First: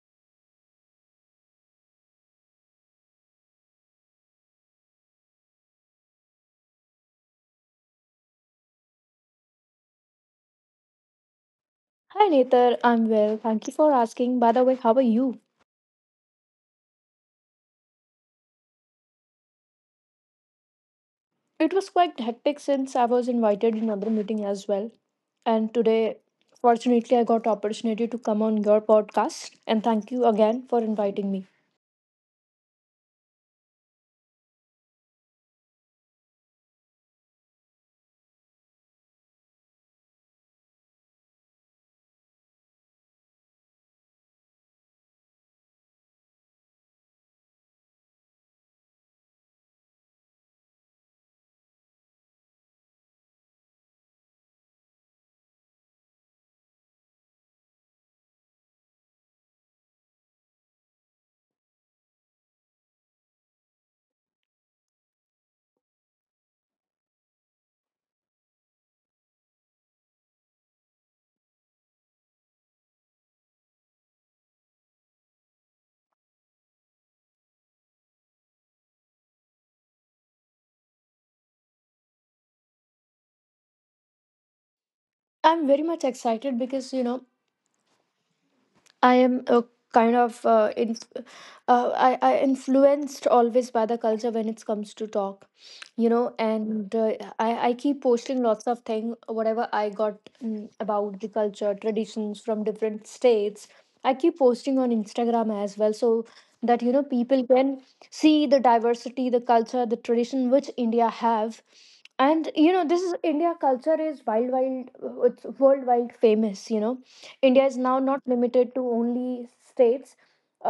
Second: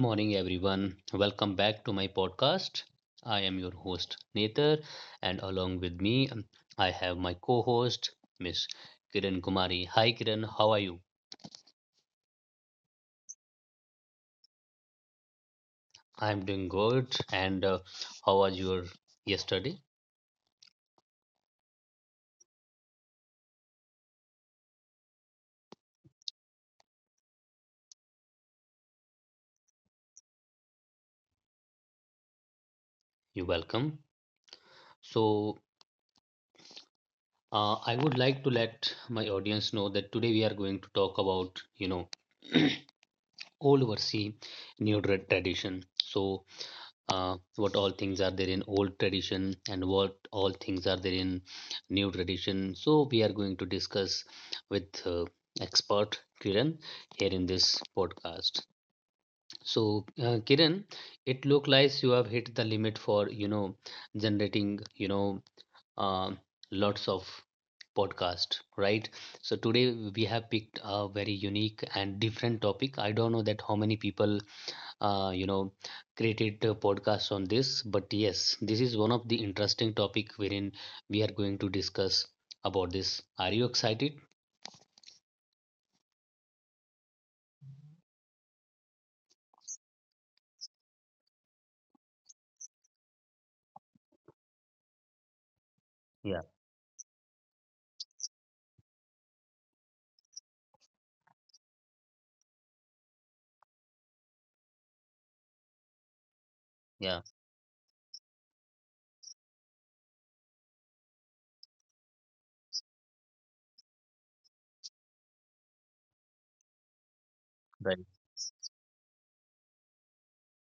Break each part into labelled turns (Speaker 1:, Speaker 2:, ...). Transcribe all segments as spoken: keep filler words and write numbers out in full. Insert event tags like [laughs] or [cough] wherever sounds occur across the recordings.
Speaker 1: morning, everyone. Welcome back to my podcast. I am your host, Nether, and along with me, um, I have my co host, Miss Kiran Kumari. Hi, Kiran, how are you?
Speaker 2: Hi Nether, I'm well. Thank you for asking. By the way, how are you?
Speaker 1: I'm doing good. And uh, how was your yesterday?
Speaker 2: It was quite hectic since I was invited in another meeting as well. And today, fortunately, I got opportunity to come on your podcast. And thank you again for inviting me.
Speaker 1: You're welcome. So, uh, I would like to let my audience know that today we are going to talk about, you know, [clears throat] old versus new tra- tradition. So, uh, what all things are there in old tradition and what all things are there in new tradition. So we are going to discuss with uh, expert Kiran here in this podcast. So uh, Kiran, it looks like you have hit the limit for you know generating you know uh, lots of podcast, right? So today we have picked a very unique and different topic. I don't know that how many people uh, you know created a podcast on this, but yes, this is one of the interesting topic wherein we are going to discuss about this. Are you excited?
Speaker 2: I'm very much excited because you know I am a kind of uh, inf- uh, I, I influenced always by the culture when it comes to talk, you know,
Speaker 1: Yeah,
Speaker 2: and uh, I, I keep posting lots of things, whatever I got mm, about the culture, traditions from different states. I keep posting on Instagram as well so that, you know,
Speaker 1: yeah,
Speaker 2: people can see the diversity, the culture, the tradition which India have. And you know this is india culture is wild wild uh, it's worldwide famous, you know. India is now
Speaker 1: right.
Speaker 2: not limited to only states,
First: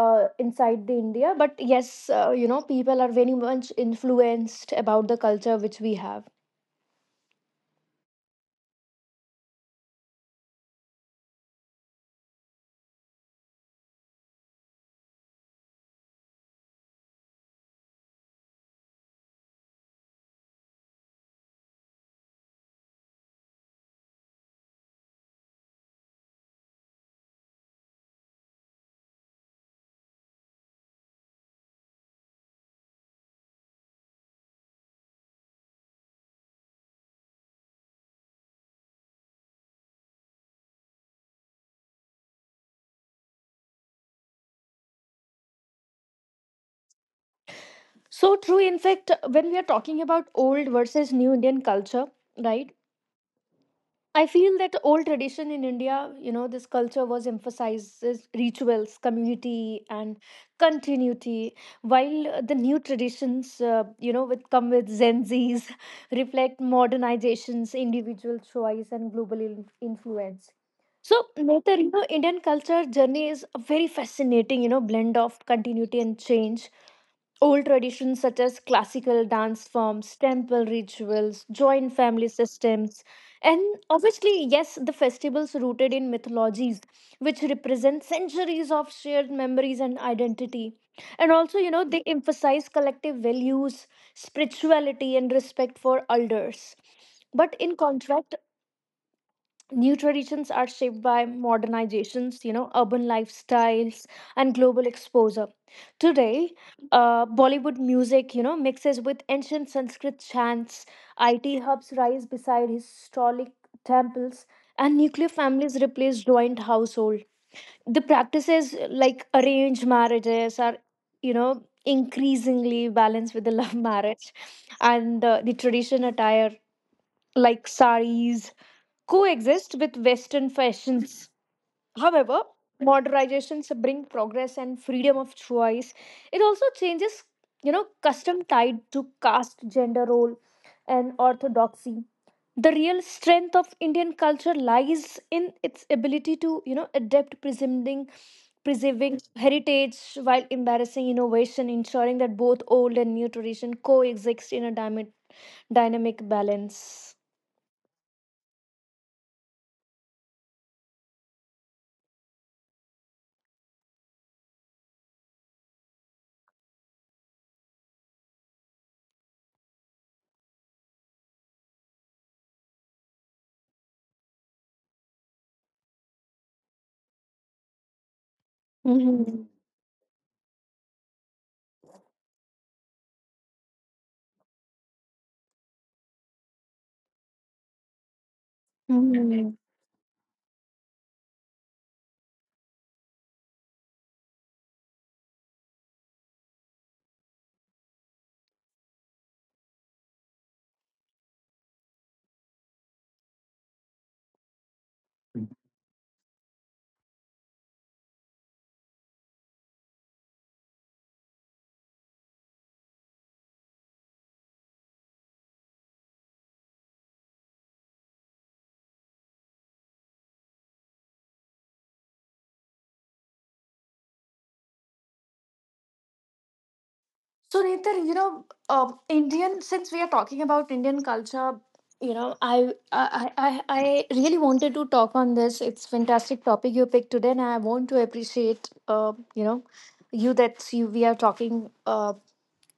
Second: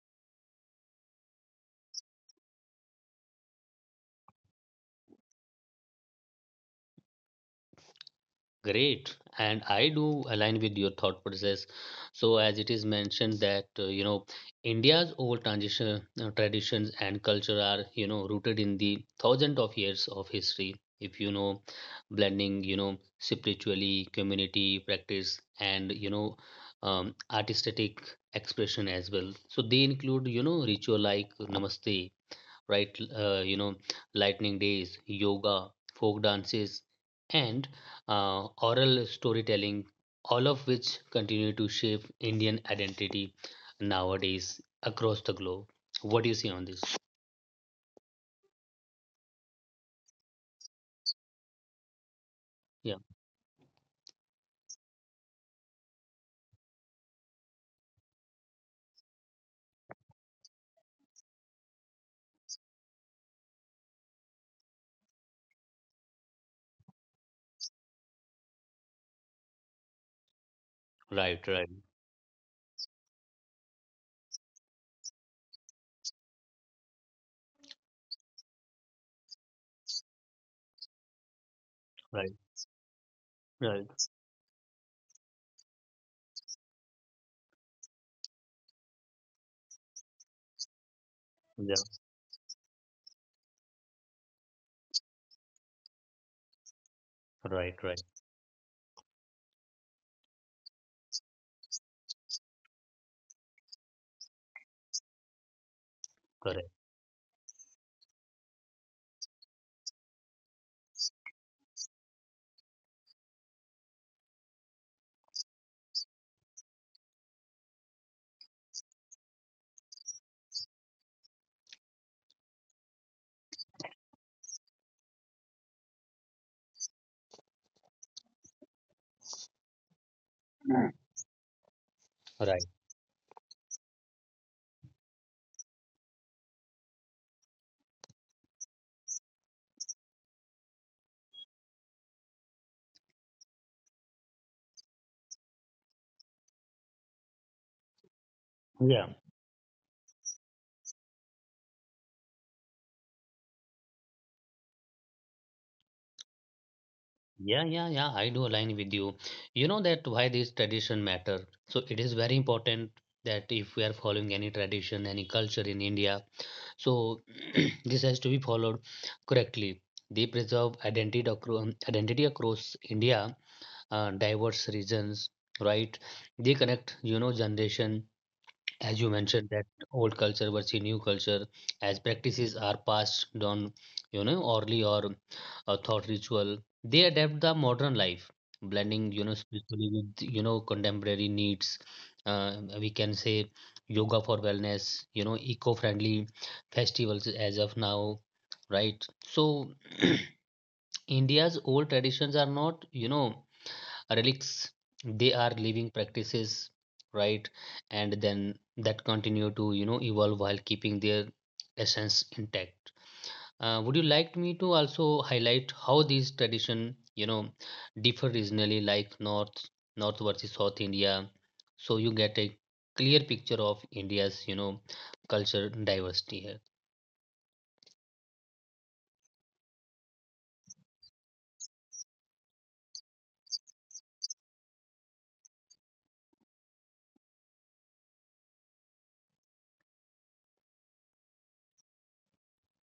Speaker 2: uh, inside the india. But yes, uh, you know, people are very much influenced about the culture which we have.
Speaker 1: Great, and I do align with your thought process. So, as it is mentioned that uh, you know India's old transition uh, traditions and culture are you know rooted in the thousands of years of history. If you know, blending you know spiritually, community practice, and you know um, artistic expression as well. So they include you know ritual like namaste, right? Uh, you know, lightning days, yoga, folk dances, and uh, oral storytelling, all of which continue to shape Indian identity nowadays across the globe. What do you see on this?
Speaker 2: So true. In fact, when we are talking about old versus new indian culture, right,
Speaker 1: Yeah,
Speaker 2: I feel that old tradition in India, you know, this culture was emphasizes rituals, community, and continuity, while uh, the new traditions, uh, you know, which come with Gen Zs, [laughs] reflect modernizations, individual choice, and global in- influence. So,
Speaker 1: right, right,
Speaker 2: Netar, you know, Indian culture journey is a very fascinating, you know, blend of continuity and change. Old traditions such as classical dance forms, temple rituals, joint family
Speaker 1: right,
Speaker 2: systems, and
Speaker 1: right.
Speaker 2: obviously, yes, the festivals rooted in mythologies, which represent centuries of shared memories and identity. And also, you
Speaker 1: Yeah,
Speaker 2: know, they emphasize collective values, spirituality, and respect for elders. But
Speaker 1: right,
Speaker 2: in
Speaker 1: right,
Speaker 2: contrast, new traditions are shaped by modernizations, you know, urban lifestyles, and global exposure. Today,
Speaker 1: correct,
Speaker 2: uh, Bollywood music, you know, mixes with ancient Sanskrit chants, I T hubs rise beside historic temples, and nuclear families replace joint household. The practices like arranged marriages are, you know, increasingly balanced with the [laughs] love marriage, and uh, the tradition attire like saris coexist with Western fashions. However,
Speaker 1: right.
Speaker 2: modernizations bring progress and freedom of choice. It also changes, you know, custom tied to caste, gender role, and orthodoxy. The real strength of Indian culture lies in its ability to, you know, adapt preserving,
Speaker 1: Yeah.
Speaker 2: preserving heritage while embarrassing innovation, ensuring that both old and new tradition coexist in a dyma- dynamic balance.
Speaker 1: Yeah, yeah, yeah, I do align with you. You know that why this tradition matter. So it is very important that if we are following any tradition, any culture in India, so [clears throat] this has to be followed correctly. They preserve identity across, identity across India, uh, diverse regions, right? They connect, you know, generation as you mentioned,
Speaker 2: Mhm.
Speaker 1: that old culture versus new culture, as practices are passed down, you know, orally or uh, thought ritual, they adapt the modern life, blending, you know,
Speaker 2: Mhm.
Speaker 1: spiritually with, you know, contemporary needs. Uh, we can say yoga for wellness, you know, eco-friendly festivals as of now, right? So, [clears throat] India's old traditions are not, you know, relics, they are living practices, right, and then that continue to you know evolve while keeping their essence intact. Uh, would you like me to also highlight how these tradition you know differ regionally, like north north versus south india, so you get a clear picture of india's you know culture diversity here?
Speaker 2: So, Netan, you know, uh, Indian. Since we are talking about Indian culture, you know, I, I I I I really wanted to talk on this. It's fantastic topic you picked today, and I want to appreciate, uh, you know, you that you we are talking. Uh,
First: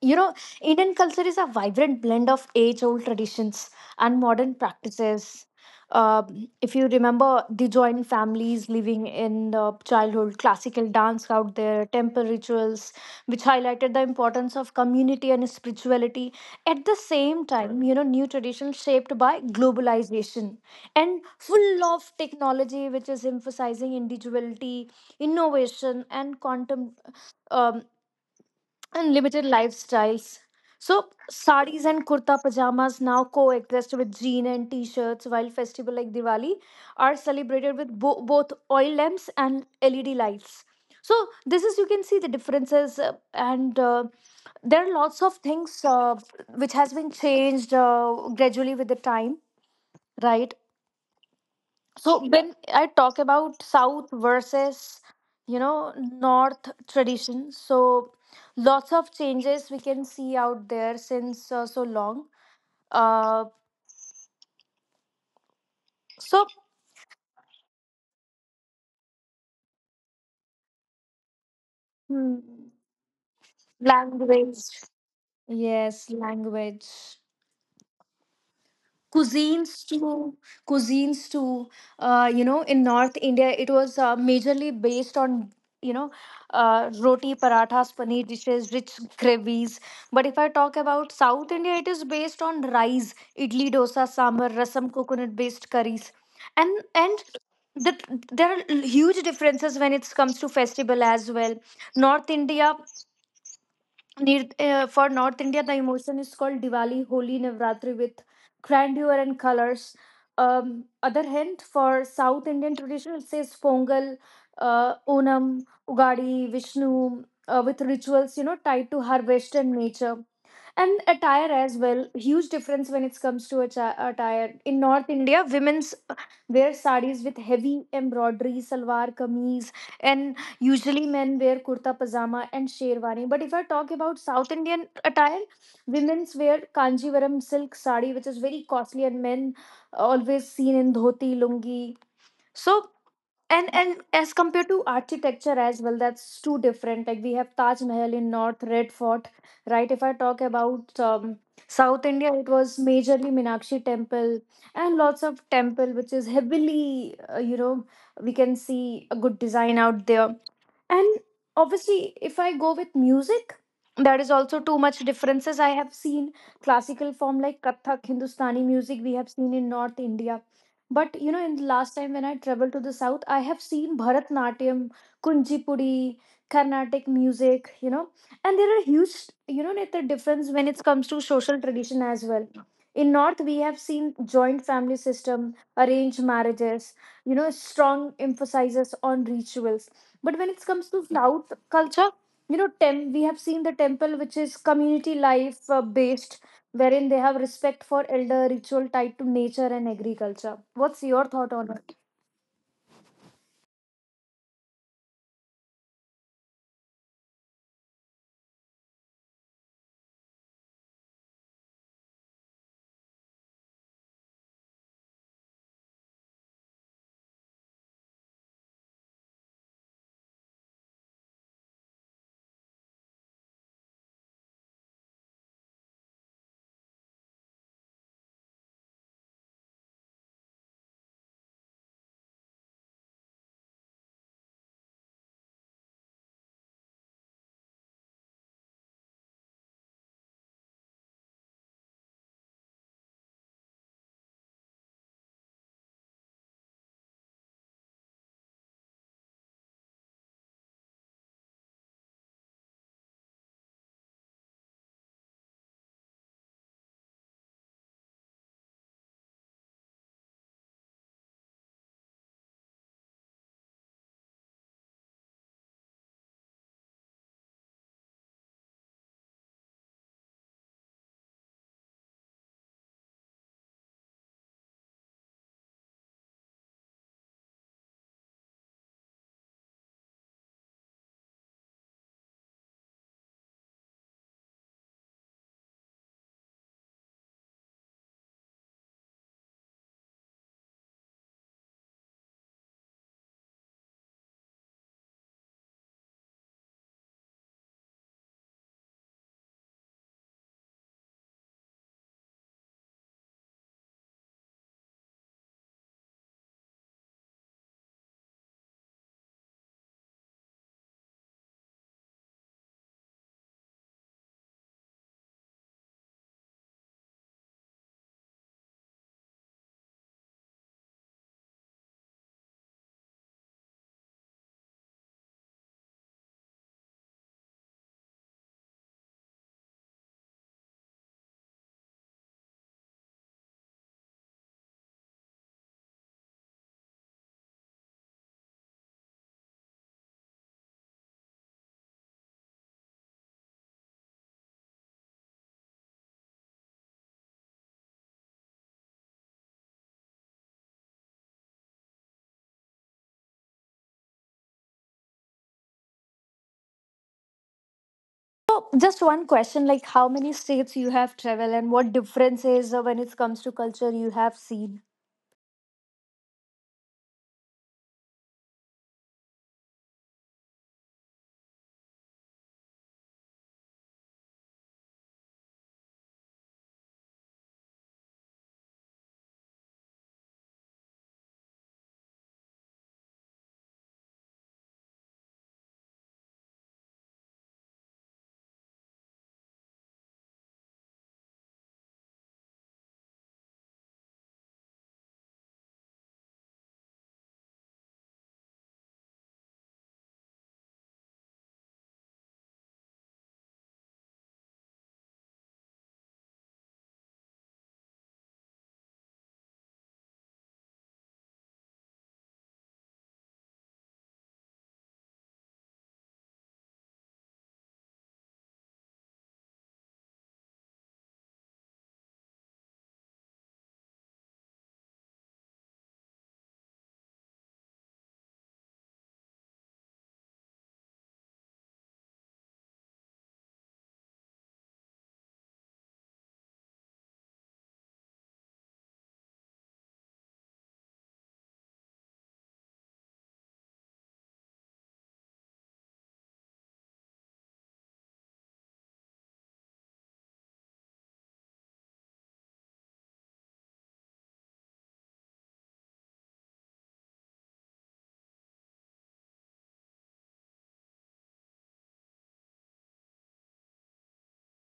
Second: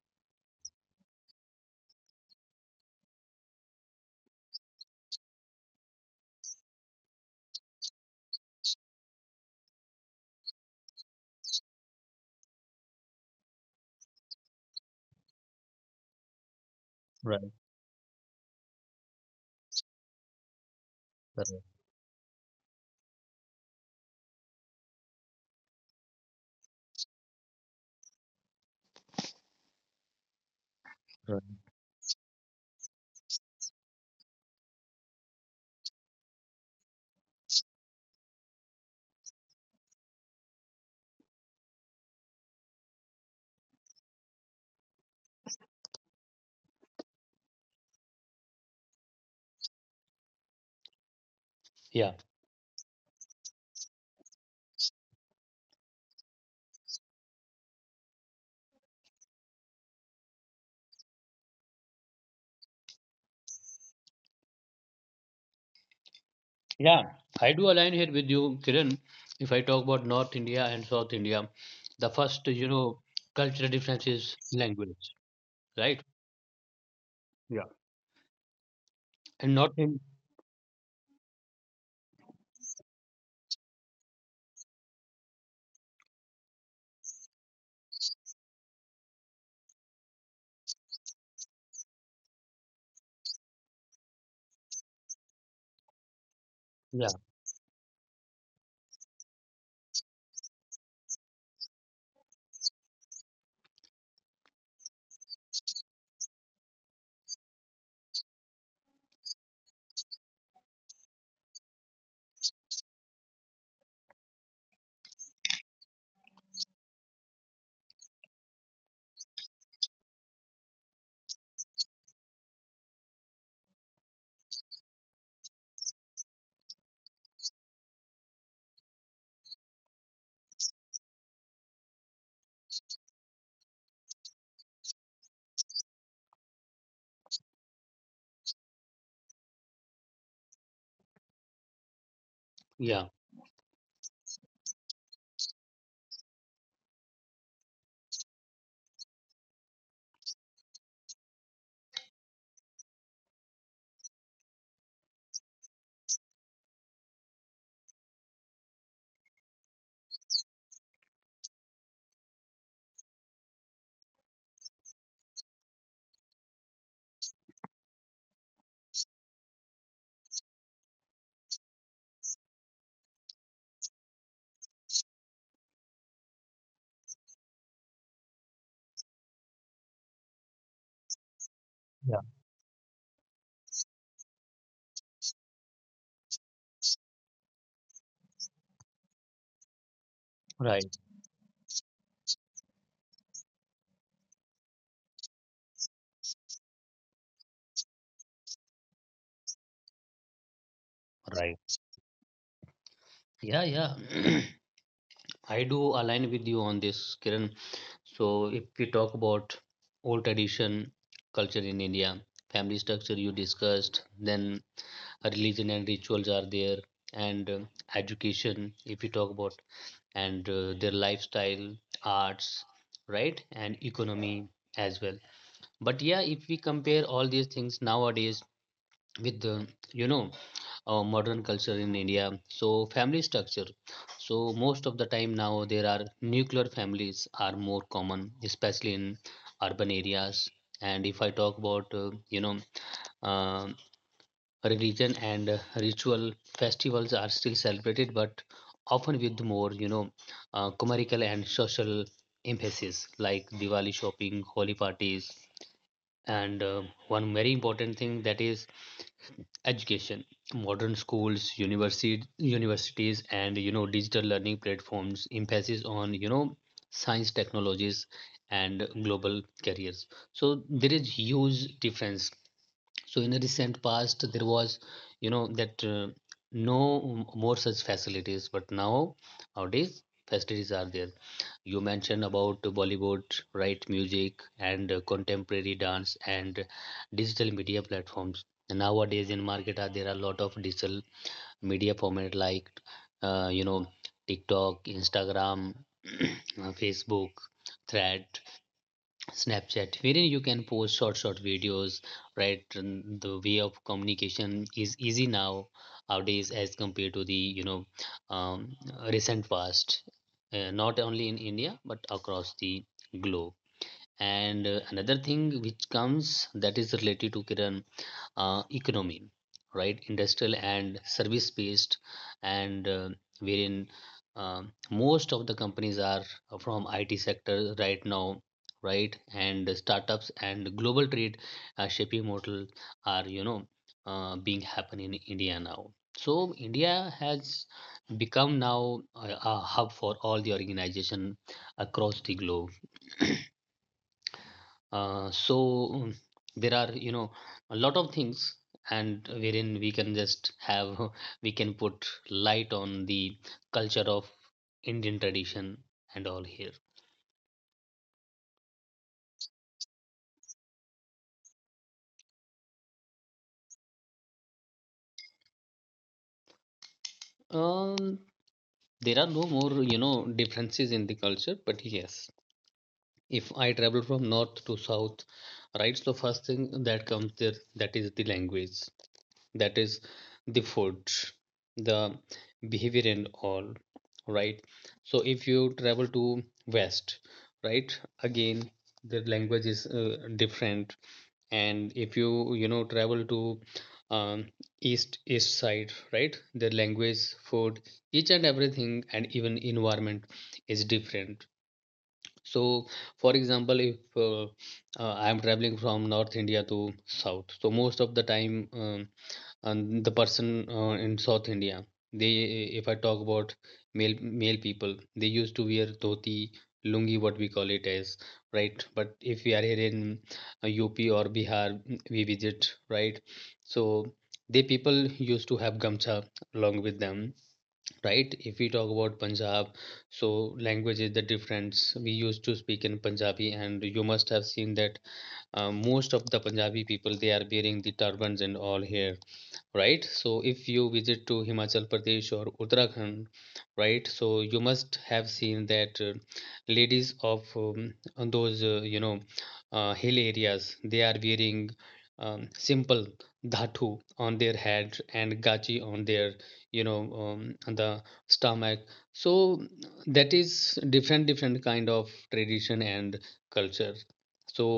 Speaker 2: you know, Indian culture is a vibrant blend of age old traditions and modern practices. Um, if you remember the joint families living in uh, childhood, classical dance out there, temple rituals, which highlighted the importance of community and spirituality. At the same
Speaker 1: Right,
Speaker 2: time, you know, new traditions shaped by globalization and
Speaker 1: correct,
Speaker 2: full of technology, which is emphasizing individuality, innovation, and quantum um, unlimited lifestyles. So,
Speaker 1: right.
Speaker 2: saris and kurta pajamas now coexist with jean and t shirts, while festival like Diwali are celebrated with bo- both oil lamps and L E D lights. So, this is you can see the differences, uh, and uh, there are lots of things uh, which has been changed uh, gradually with the time, right.
Speaker 1: Yeah.
Speaker 2: So when I talk about South versus, you know, North tradition, so lots of changes we can see out there since uh, so long. Uh, so
Speaker 1: Yeah, I do align here with you, Kiran. If I talk about North India and South India, the first,
Speaker 2: mm,
Speaker 1: you know, cultural difference is
Speaker 2: Language,
Speaker 1: language, right?
Speaker 2: yes, language,
Speaker 1: Yeah. And not
Speaker 2: cuisines
Speaker 1: in,
Speaker 2: too. Cuisines too uh, You know, in north india it was uh, majorly based on, you know, uh, roti parathas paneer dishes rich gravies. But if I talk about south india, it is based on rice, idli dosa sambar rasam coconut based curries. and
Speaker 1: yeah,
Speaker 2: and the, there are huge differences when it comes to festival as well. North india, near uh, for North India, the emotion is called Diwali, Holi, Navratri with grandeur and colors. Um, other hand, for South Indian tradition, it says Pongal, uh, Onam, Ugadi, Vishnu, uh, with rituals, you know, tied to harvest and nature. And attire as well, huge difference when it comes to atta- attire. In North India, women's wear sarees with heavy embroidery, salwar kameez, and usually, men wear kurta pajama and sherwani. But if I talk about South Indian attire, women's wear kanjivaram silk sari, which is very costly, and men always seen in dhoti, lungi. So,
Speaker 1: yeah,
Speaker 2: and and as compared to architecture as well, that's too different. Like we have Taj Mahal in North, Red Fort, right? If I talk about um, South India, it was majorly Minakshi Temple and lots of temple, which is heavily, uh, you know, we can see a good design out there. And obviously, if I go with music, there is also too much differences. I have seen classical form like Kathak, Hindustani music we have seen in North India. But you know, in the last time when I traveled to the south, I have seen Bharatnatyam, Kunchipudi, Carnatic music, you know, and there are huge, you know, the difference when it comes to social tradition
Speaker 1: yeah,
Speaker 2: as well. In North, we have seen joint family system, arranged marriages, you know, strong emphasizes on rituals. But when it
Speaker 1: right,
Speaker 2: comes to South culture, you know, tem- we have seen the temple, which is community life uh, based, wherein they have respect for elder ritual tied to nature and agriculture. What's your thought on
Speaker 1: right.
Speaker 2: it?
Speaker 1: Yeah, yeah. [clears throat] I do align with you on this, Kiran. So if we talk about old tradition, culture in India, family structure you discussed, then religion and rituals are there, and uh, education. If we talk about and uh, their lifestyle, arts, right, and economy as well. But yeah, if we compare all these things nowadays with the you know our modern culture in India, so family structure. So most of the time now there are nuclear families are more common, especially in urban areas. And if I talk about uh, you know uh, religion and uh, ritual, festivals are still celebrated but often with more you know uh, commercial and social emphasis, like diwali shopping, Holi parties, and uh, one very important thing, that is education. Modern schools, university universities, and you know digital learning platforms emphasis on you know science technologies and global careers. So there is huge difference. So in the recent past, there was, you know, that uh, no more such facilities, but now nowadays facilities are there. You mentioned about Bollywood, right? Music and uh, contemporary dance and digital media platforms. Nowadays in market, are there are a lot of digital media format like, uh, you know, TikTok, Instagram, [clears throat] uh, Facebook, Thread, snapchat, wherein you can post short short videos, right? And the way of communication is easy now nowadays as compared to the you know um, recent past, uh, not only in india but across the globe. And uh, another thing which comes that is related to kiran, uh, economy, right? Industrial and service based, and uh, wherein um most of the companies are from I T sector right now, right? And startups and global trade uh, shaping model are you know uh, being happen in India now. So India has become now a, a hub for all the organization across the globe. Uh, so mm, there are you know a lot of things and wherein we can just have [laughs] we can put light on the culture of Indian tradition and all here.
Speaker 2: So, just one question, like, how many states you have traveled and what differences uh, when it comes to culture you have seen?
Speaker 1: Um, there are no more you know differences in the culture, but yes, if I travel from north to south, right? So first thing that comes there, that is the language. That is the food, the behavior and all, right? So if you travel to west, right, again the language is uh, different. And if you you know travel to um, east east side, right, the language, food, each and everything and even environment is different. So for example if uh, uh, I am traveling from north india to south, so most of the time, um, and the person uh, in South India. They, if I talk about male male people, they used to wear dhoti, lungi, what we call it as, right? But if we are here in uh, U P or Bihar, mm, we visit, right? So they people used to have gamcha along with them, right? If we talk about Punjab, so language is the difference. We used to speak in Punjabi, and you must have seen that uh, most of the Punjabi people they are wearing the turbans and all here, right? So if you visit to Himachal Pradesh or Uttarakhand, right? So you must have seen that uh, ladies of um, on those uh, you know uh, hill areas they are wearing um, simple dhatu on their head and gachi on their you know um, on the stomach. So that is different different kind of tradition and culture. So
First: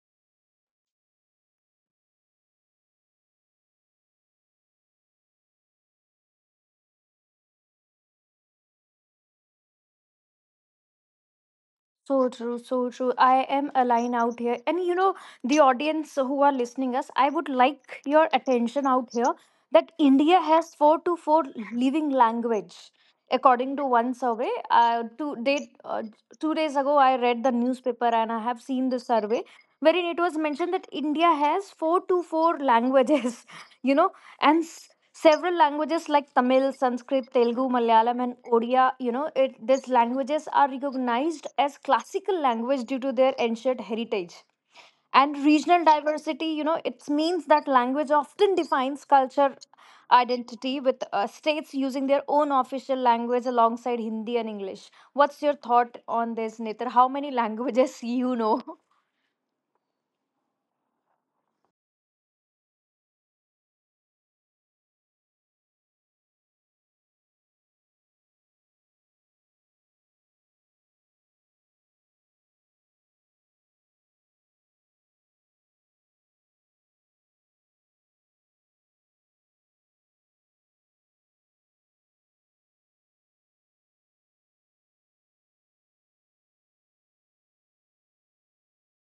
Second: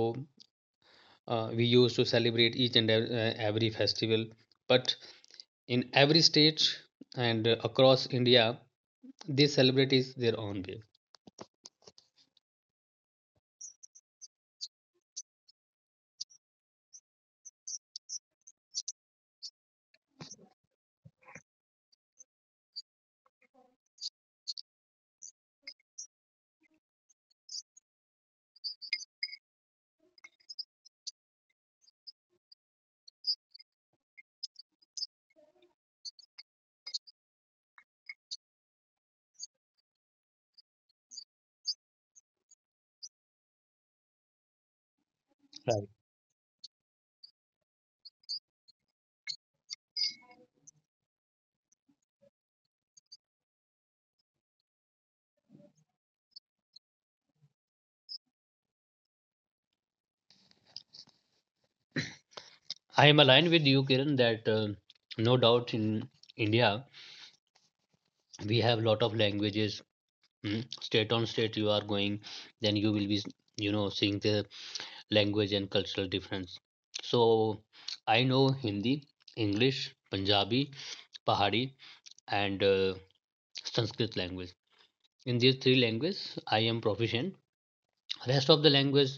Speaker 1: uh, we used to celebrate each and ev- uh, every festival, but in every state and uh, across India, they celebrate is their own way.
Speaker 2: So true, so true. I am aligned out here. And you know, the audience who are listening us, I would like your attention out here that India has four to four living language. According to one survey, uh, two, day, uh, two days ago, I read the newspaper and I have seen the survey wherein it was mentioned that India has four to four languages, [laughs] you know, and s- several languages like tamil sanskrit telugu malayalam and odia. You know it, these languages are recognized as classical language due to their ancient heritage and regional
Speaker 1: Right.
Speaker 2: diversity. You know, it means that language often defines culture identity with uh, states using their own official language alongside hindi and english. What's your thought on this, Netar? How many [laughs] languages you know.
Speaker 1: I am aligned with you, Kiran, that uh, no doubt in India we have lot of languages. mm, State on state you are going, then you will be, you know, seeing the language and cultural difference. So I know Hindi, English, Punjabi, Pahari, and uh, Sanskrit language. In these three languages, I am proficient. Rest of the language,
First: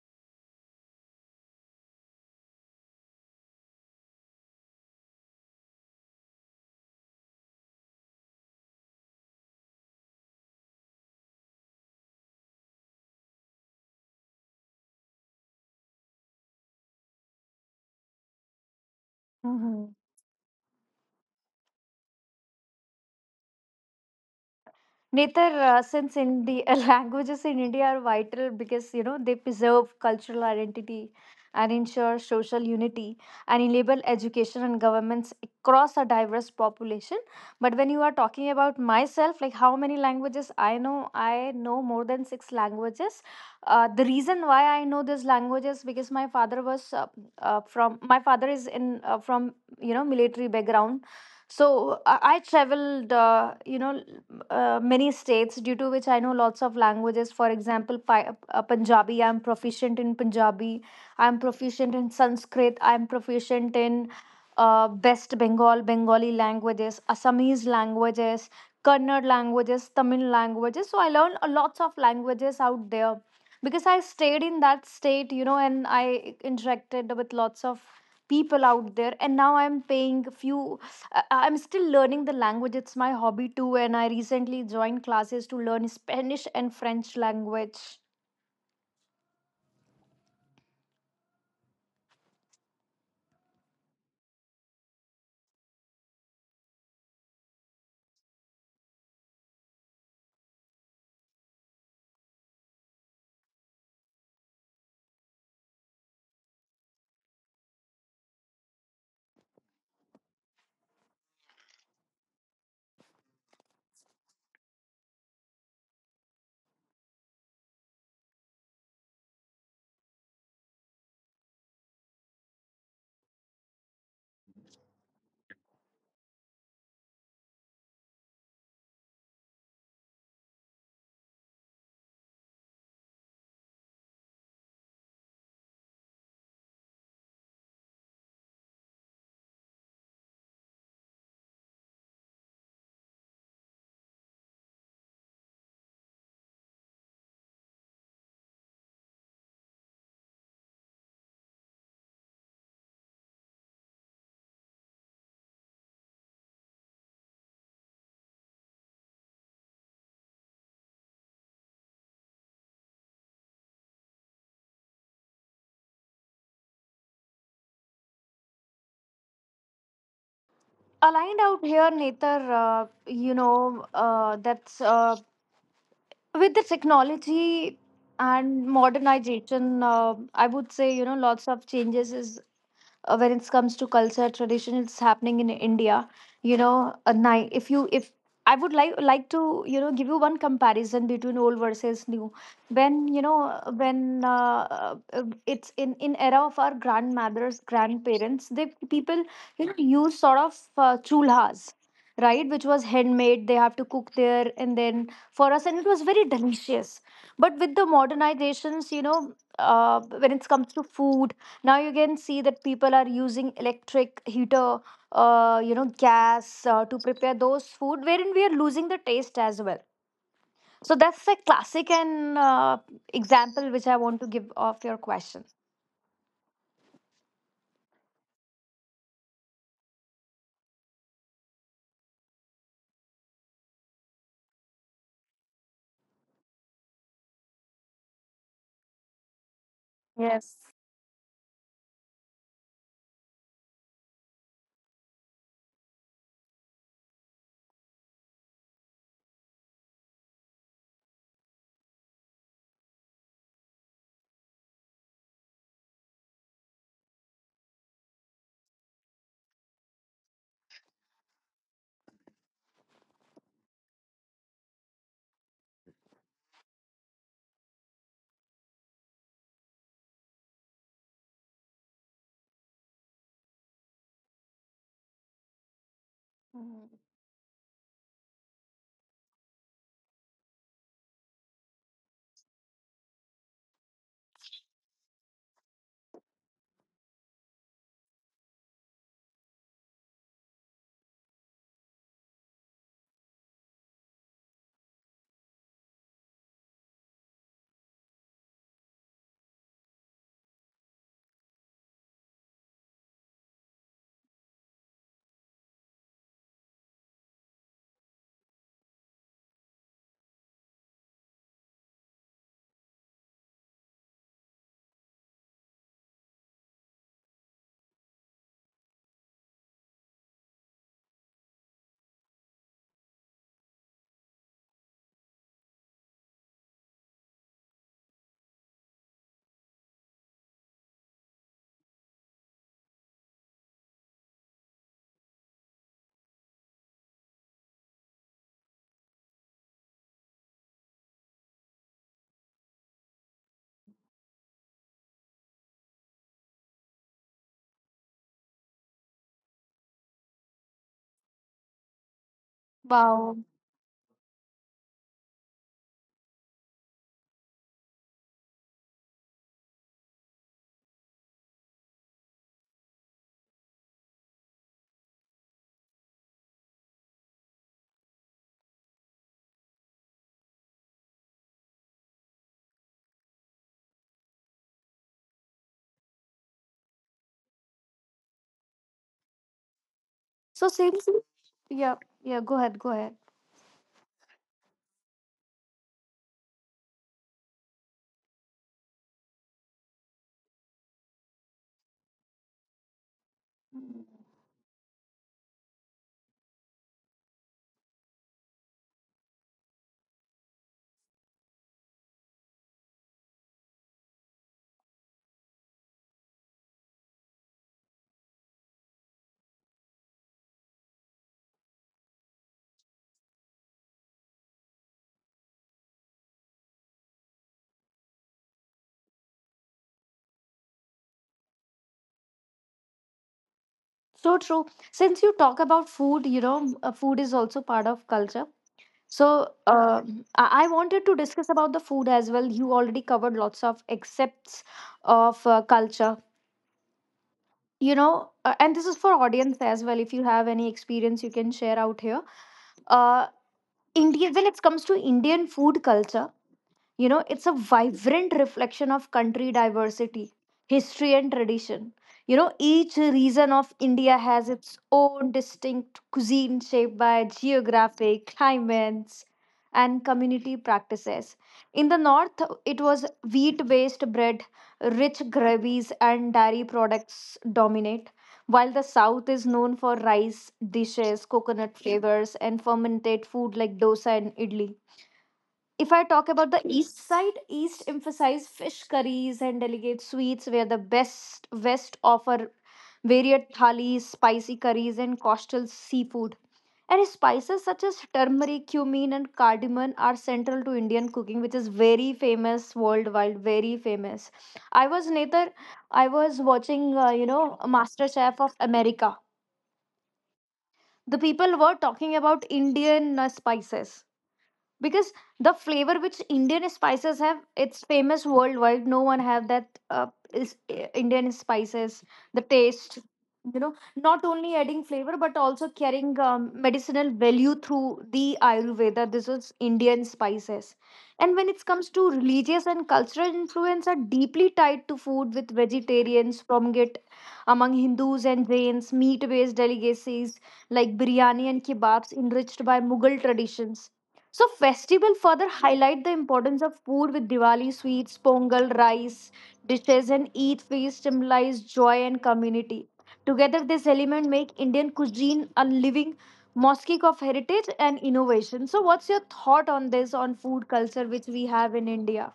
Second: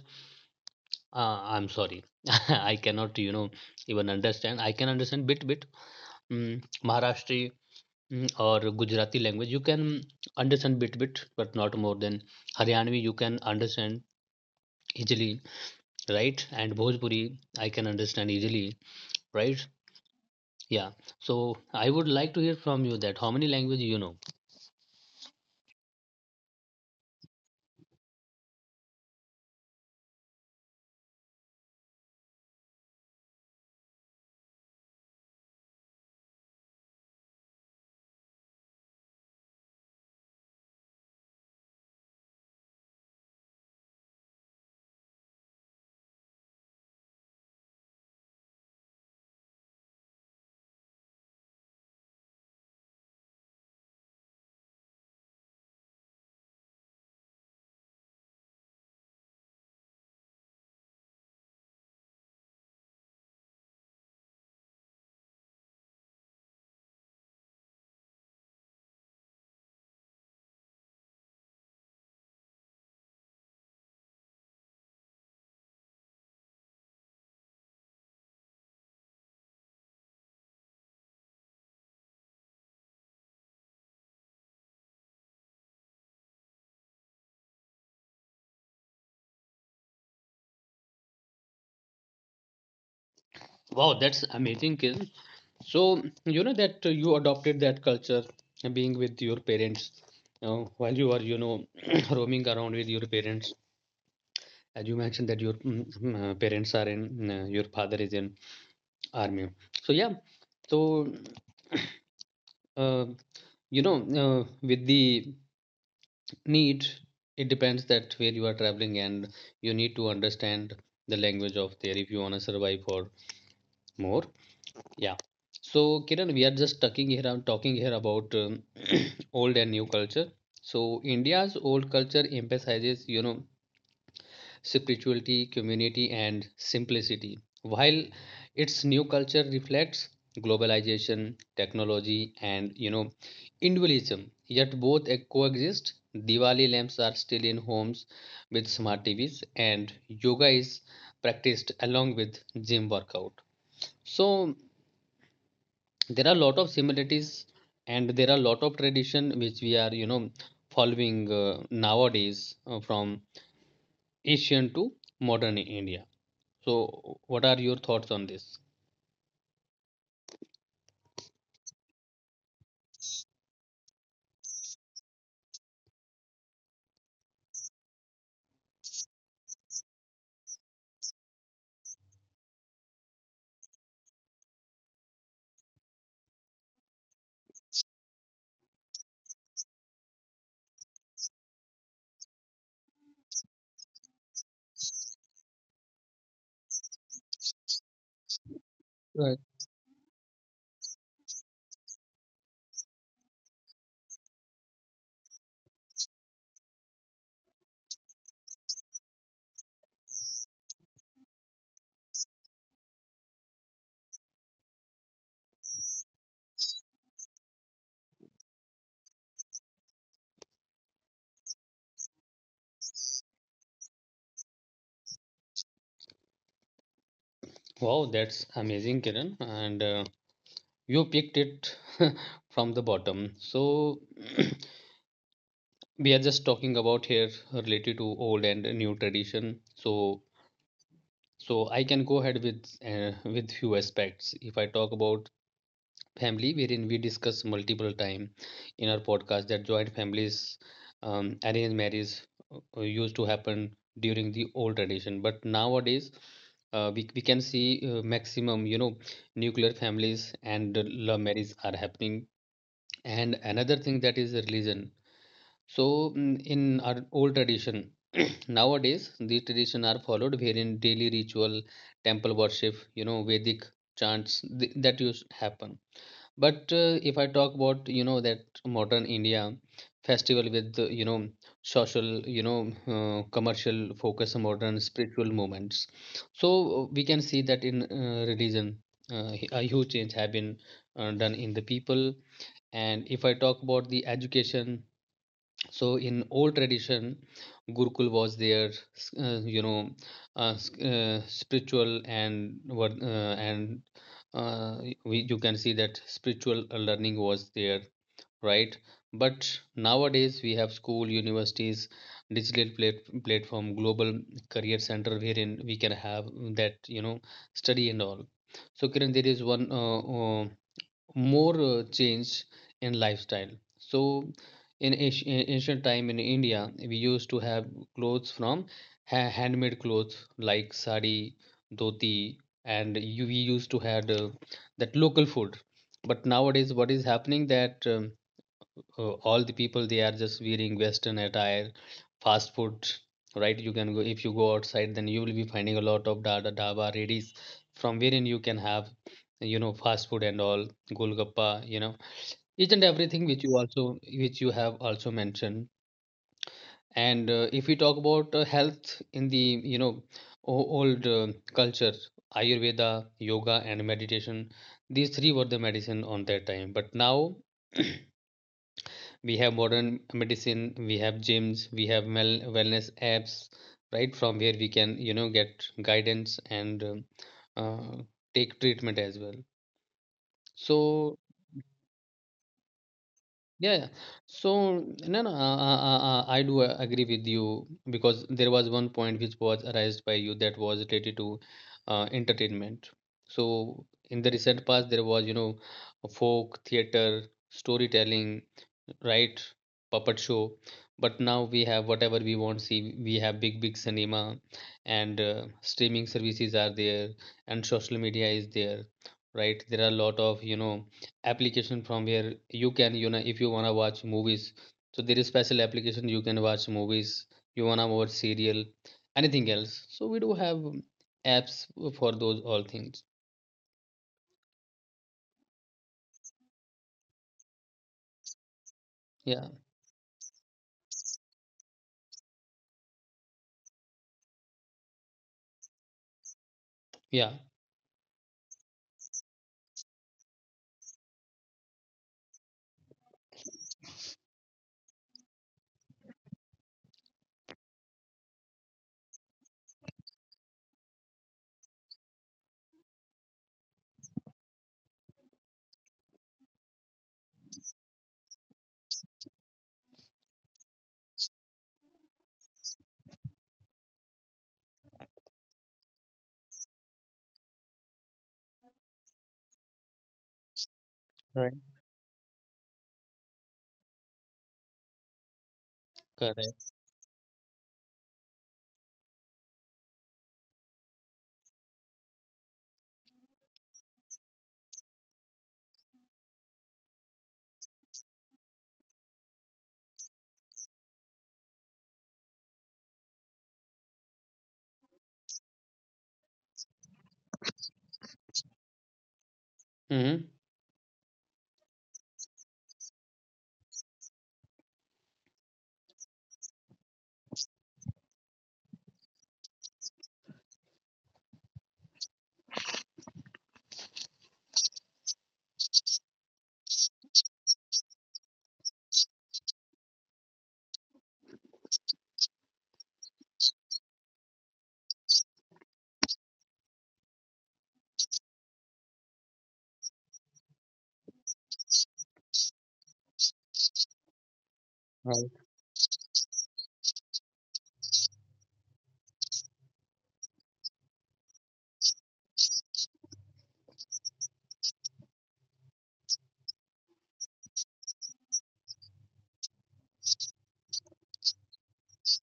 Speaker 1: Uh, I'm sorry. [laughs] I cannot, you know, even understand. I can understand bit bit mm, Maharashtra, mm, or Gujarati language. You can understand bit bit, but not more than Haryanvi. You can understand easily, right? And Bhojpuri, I can understand easily, right?
Speaker 2: [laughs]
Speaker 1: Yeah. So I would like to hear from you that how many languages you know.
Speaker 2: Neither, uh, since in the [laughs] languages in India are vital because you know they preserve cultural identity and ensure social unity and enable education and governments across a diverse population. But when you are talking about myself, like how many languages I know, I know more than six languages. Uh, the reason why I know these languages because my father was uh, uh, from my father is in, uh, from you know, military background. So I, I traveled, uh, you know, uh, many states due to which I know lots of languages. For example, Pi- uh, Punjabi. I'm proficient in Punjabi. I'm proficient in Sanskrit. I'm proficient in uh, West Bengal, Bengali languages, Assamese languages, Kannada languages, Tamil languages. So I learned a lots of languages out there because I stayed in that state, you know, and I interacted with lots of people out there. And now I'm paying few. I- I'm still learning the language. It's my hobby too, and I recently joined classes to learn Spanish and French language.
Speaker 1: Wow, that's amazing, Kiran. So you know that you adopted that culture, being with your parents, uh, while you are you know [clears throat] roaming around with your parents. As you mentioned that your mm, mm, uh, parents are in, uh, your father is in army. So yeah, so uh, you know uh, with the need, it depends that where you are traveling and you need to understand the language of there if you wanna survive or more. Yeah. So, Kiran, we are just talking here, I'm talking here about um, [clears throat] old and new culture. So, India's old culture emphasizes, you know, spirituality, community, and simplicity, while its new culture reflects globalization, technology, and, you know, individualism. Yet both uh, coexist. Diwali lamps are still in homes with smart T Vs, and yoga is practiced along with gym workout. So, there are a lot of similarities and there are a lot of tradition which we are you know following uh, nowadays uh, from ancient to modern india. So what are your thoughts on this?
Speaker 2: Aligned out here, Nether, uh, you know, uh, that's uh, with the technology and modernization, uh, I would say, you know, lots of changes is uh, when it comes to culture tradition it's happening in india. You know, a night if you if I would like like to, you know, give you one comparison between old versus new. When, you know, uh, when uh, uh, it's in in era of our grandmothers grandparents, they people,
Speaker 1: Right.
Speaker 2: you know, use sort of uh, chulhas, right, which was handmade. They have to cook there and then for us, and it was very delicious. But with the modernizations, you know, uh, when it comes to food, now you can see that people are using electric heater, uh, you know, gas uh, to prepare those food, wherein we are losing the taste as well. So that's a classic and, uh, example which I want to give of your question.
Speaker 1: Wow, that's amazing, Kiran. And uh, you picked it [laughs] from the bottom. So [clears throat] we are just talking about here related to old and new tradition. So
Speaker 2: Yes.
Speaker 1: so I can go ahead with uh, with few aspects. If I talk about family, wherein we discuss multiple time in our podcast, that joint families, um, arranged marriage uh, used to happen during the old tradition, but nowadays uh, we, we can see uh, maximum, you know, nuclear families, and uh, love marriage are happening. And another thing that is religion. So mm, in our old tradition, [clears throat] nowadays these tradition are followed, wherein daily ritual, temple worship, you know, vedic chants th- that used to happen. But
Speaker 2: Mm.
Speaker 1: uh, if I talk about, you know, that modern India, festival with uh, you know, social, you know, uh, commercial focus on modern spiritual movements, so uh, we can see that in uh, religion, uh, h- a huge change have been uh, done in the people. And if I talk about the education, so in old tradition, gurukul was their, uh, you know, uh, s- uh, spiritual and what uh, and uh, we, you can see that spiritual uh, learning was there, right? But nowadays we have school, universities, digital plat- platform, global career center, wherein we can have that, you know, study and all. So Kiran, there is one uh, uh, more uh, change in lifestyle. So in ancient, ancient time in India, we used to have clothes from ha- handmade clothes, like sari, dhoti, and you, we used to had uh, that local food. But nowadays, what is happening, that um, uh, all the people, they are just wearing western attire, fast food. Right, you can go, if you go outside, then you will be finding a lot of dada dhaba redis, from wherein you can have, you know, fast food and all, golgappa, you know, each and everything
Speaker 2: Wow.
Speaker 1: which you also, which you have also mentioned. And uh, if we talk about uh, health in the, you know, o- old uh, culture, ayurveda, yoga and meditation, these three were the medicine on that time. But now [clears throat] we have modern medicine, we have gyms, we have mel- wellness apps, right, from where we can, you know, get guidance, and um, uh, take treatment as well.
Speaker 2: So seriously.
Speaker 1: So
Speaker 2: Yeah, yeah, go ahead, go ahead.
Speaker 1: yeah, yeah. So no no uh, uh, uh, uh, I do uh, agree with you, because there was one point which was raised by you, that was related to uh, entertainment. So in the recent past, there was, you know, folk theater, storytelling, right, puppet show. But now we have whatever we want. See, we have big big cinema, and uh, streaming services are there, and social media is there. Right, there are a lot of, you know, application from where you can, you know, if you want to watch movies, so there is special application, you can watch movies. You want to watch serial, anything else, so we do have um, apps for those all things.
Speaker 2: So true. Since you talk about food, you know, m- uh, food is also part of culture.
Speaker 1: Yeah,
Speaker 2: So uh, I-, I wanted to discuss about the food as well. You already covered lots of accepts of uh, culture.
Speaker 1: yeah.
Speaker 2: You know, uh, and this is for audience as well. If you have any experience, you can share out here. Uh, Indian, when it comes to Indian food culture, you know, it's a vibrant reflection of country diversity, history, and tradition. You know, each region of India has its own distinct cuisine shaped by geographic climates and community practices. In the north, it was wheat based bread, rich gravies, and dairy products dominate, while the south is known for rice dishes,
Speaker 1: Right.
Speaker 2: coconut flavors, and fermented food like dosa and idli. If I talk about the
Speaker 1: Correct.
Speaker 2: east side, east emphasize fish curries and delicate sweets, where the best west offer varied thalis, spicy curries, and coastal seafood. And spices such as turmeric, cumin, and cardamom are central to Indian cooking, which is very famous worldwide. Very famous. I was neither. I was watching, uh, you know, Master Chef of America.
Speaker 1: Mm-hmm.
Speaker 2: The people were talking about Indian uh, spices because the flavor which indian spices have, it's famous worldwide. No one have that uh, is uh, indian spices, the taste, you know, not only adding flavor but also carrying um, medicinal value through the ayurveda. This is indian spices. And when it comes to religious and cultural influence are deeply tied to food with vegetarians promulgate among hindus and jains, meat based delicacies like biryani and kebabs enriched by mughal traditions. So festival further highlight the importance of food with Diwali sweets, Pongal, rice dishes, and Eid feast symbolize joy and community. Together, this element make Indian cuisine a living mosaic of heritage and innovation. So, what's your thought on this, on food culture which we have in India?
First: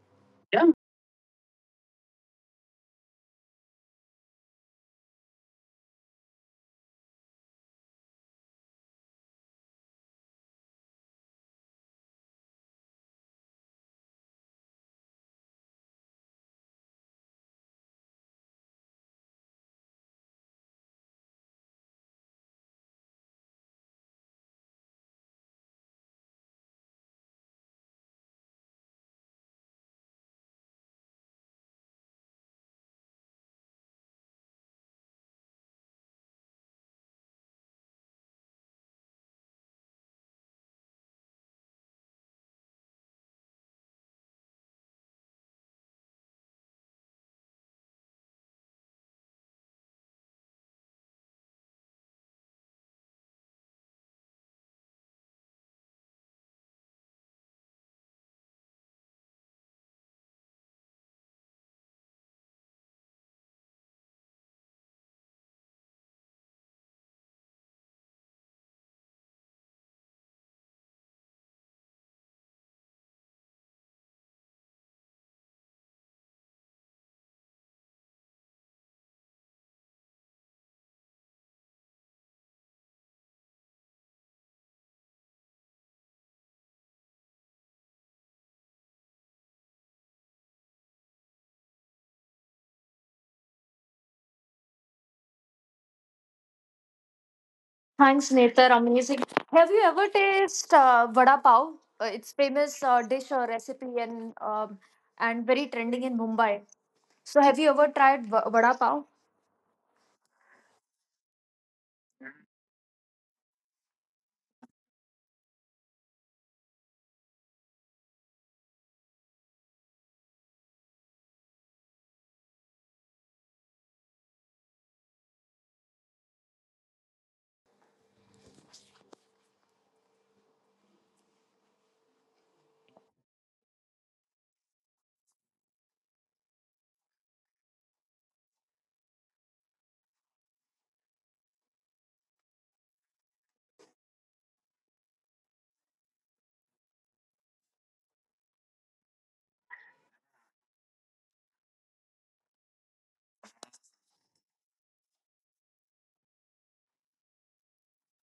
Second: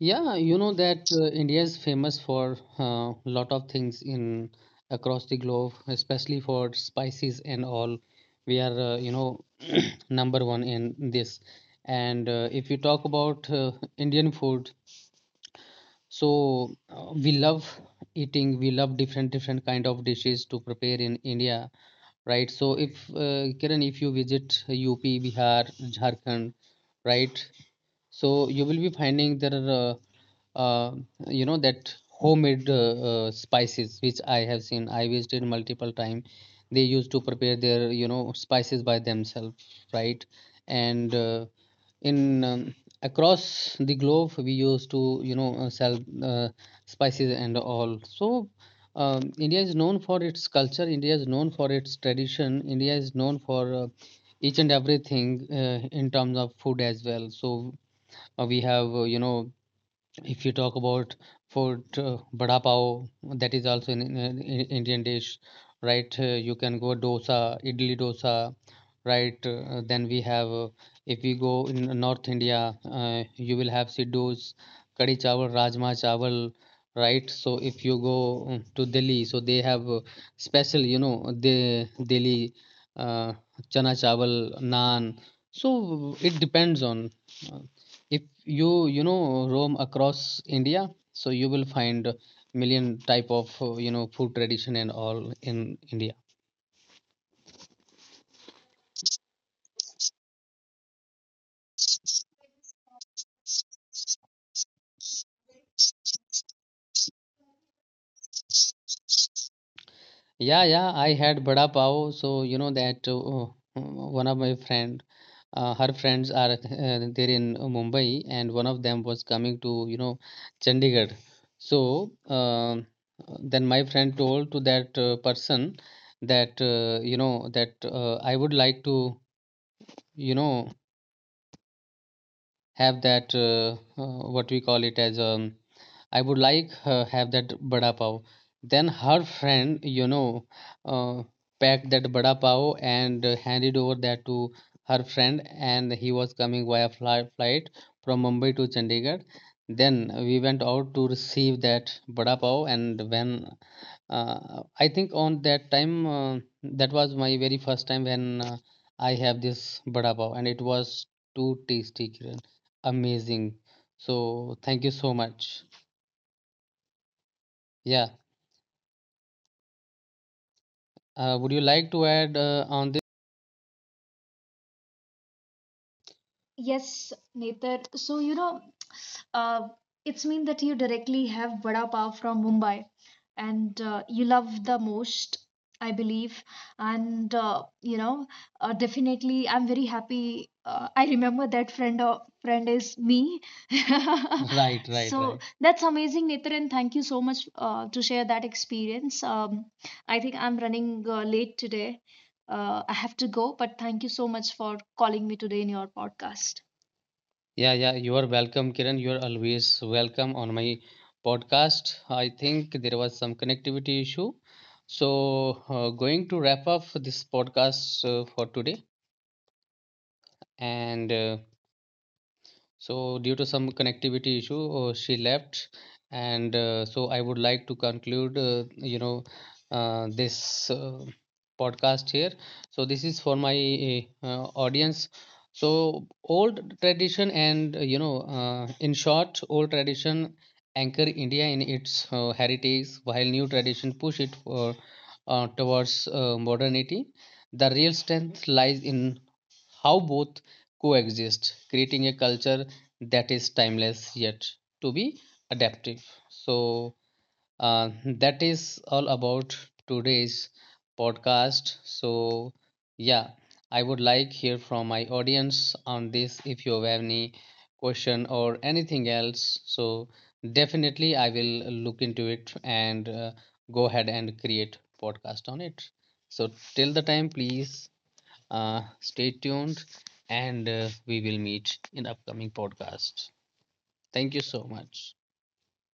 Speaker 1: Yeah, you know that uh, India is famous for a lot of things in across the globe, especially for spices and all. We are, uh, you know, [clears throat] number one in this. And uh, if you talk about uh, Indian food, so uh, we love eating, we love different different kind of dishes to prepare in India, right? So if uh, Kiran, if you visit up Bihar, Jharkhand, right, so you will be finding there are uh, uh, you know, that homemade uh, uh, spices, which I have seen, I visited multiple time. They used to prepare their, you know, spices by themselves, right? And uh, in um, across the globe, we used to, you know, uh, sell uh, spices and all. So um, India is known for its culture, India is known for its tradition, India is known for uh, each and everything uh, in terms of food as well. So uh, we have uh, you know, if you talk about food, uh, vada pav, that is also an, an Indian dish, right? Uh, you can go dosa, idli dosa, right? Uh, then we have, uh, if we go in North India, uh, you will have siddhus, kadi chawal, rajma chawal, right? So if you go uh, to Delhi, so they have uh, special, you know, the Delhi uh, chana chawal, naan. So it depends on. uh, if you you know, roam across India, so you will find million type of uh, you know, food tradition and all in India.
Speaker 2: Thanks, Netar. Amazing. Have you ever tasted uh, vada pav? Uh, it's famous uh, dish or recipe, and um, and very trending in Mumbai. So, have you ever tried va- vada pav?
Speaker 1: Yeah, yeah, I had bada pav. So you know that uh, one of my friend, uh, her friends are uh, there in Mumbai, and one of them was coming to, you know, Chandigarh. So uh, then my friend told to that uh, person that uh, you know, that uh, I would like to, you know, have that uh, uh, what we call it as, um, I would like uh, have that bada pav. Then her friend, you know, uh, packed that bada pav and uh, handed over that to her friend, and he was coming via fly- flight from Mumbai to Chandigarh. Then we went out to receive that bada pav, and when uh, I think on that time, uh, that was my very first time when uh, I have this vada pav, and it was too tasty, Kiran. Amazing. So thank you so much. Yeah, uh, would you like to add uh, on this? Yes, Netar. So, you know, Uh, it's mean that you directly have vada pav from Mumbai, and uh, you love the most, I believe. And uh, you know, uh, definitely, I'm very happy. Uh, I remember that friend. Uh, friend is me. [laughs] Right, right, so right. That's amazing, Nitran. Thank you so much uh, to share that experience. Um, I think I'm running uh, late today. Uh, I have to go, but thank you so much for calling me today in your podcast. Yeah, yeah, you are welcome, Kiran. You are always welcome on my podcast. I think there was some connectivity issue. So, uh, going to wrap up this podcast uh, for today. And uh, so, due to some connectivity issue, uh, she left, and uh, so I would like to conclude, uh, you know, uh, this uh, podcast here. So, this is for my uh, audience. So, old tradition and uh, you know, uh, in short, old tradition anchor India in its uh, heritage, while new tradition push it for, uh, towards uh, modernity. The real strength lies in how both coexist, creating a culture that is timeless yet to be adaptive. So, uh, that is all about today's podcast. So, yeah, I would like hear from my audience on this if you have any question or anything else. So, definitely I will look into it, and uh, go ahead and create podcast on it. So, till the time, please uh, stay tuned, and uh, we will meet in upcoming podcasts. Thank you so much.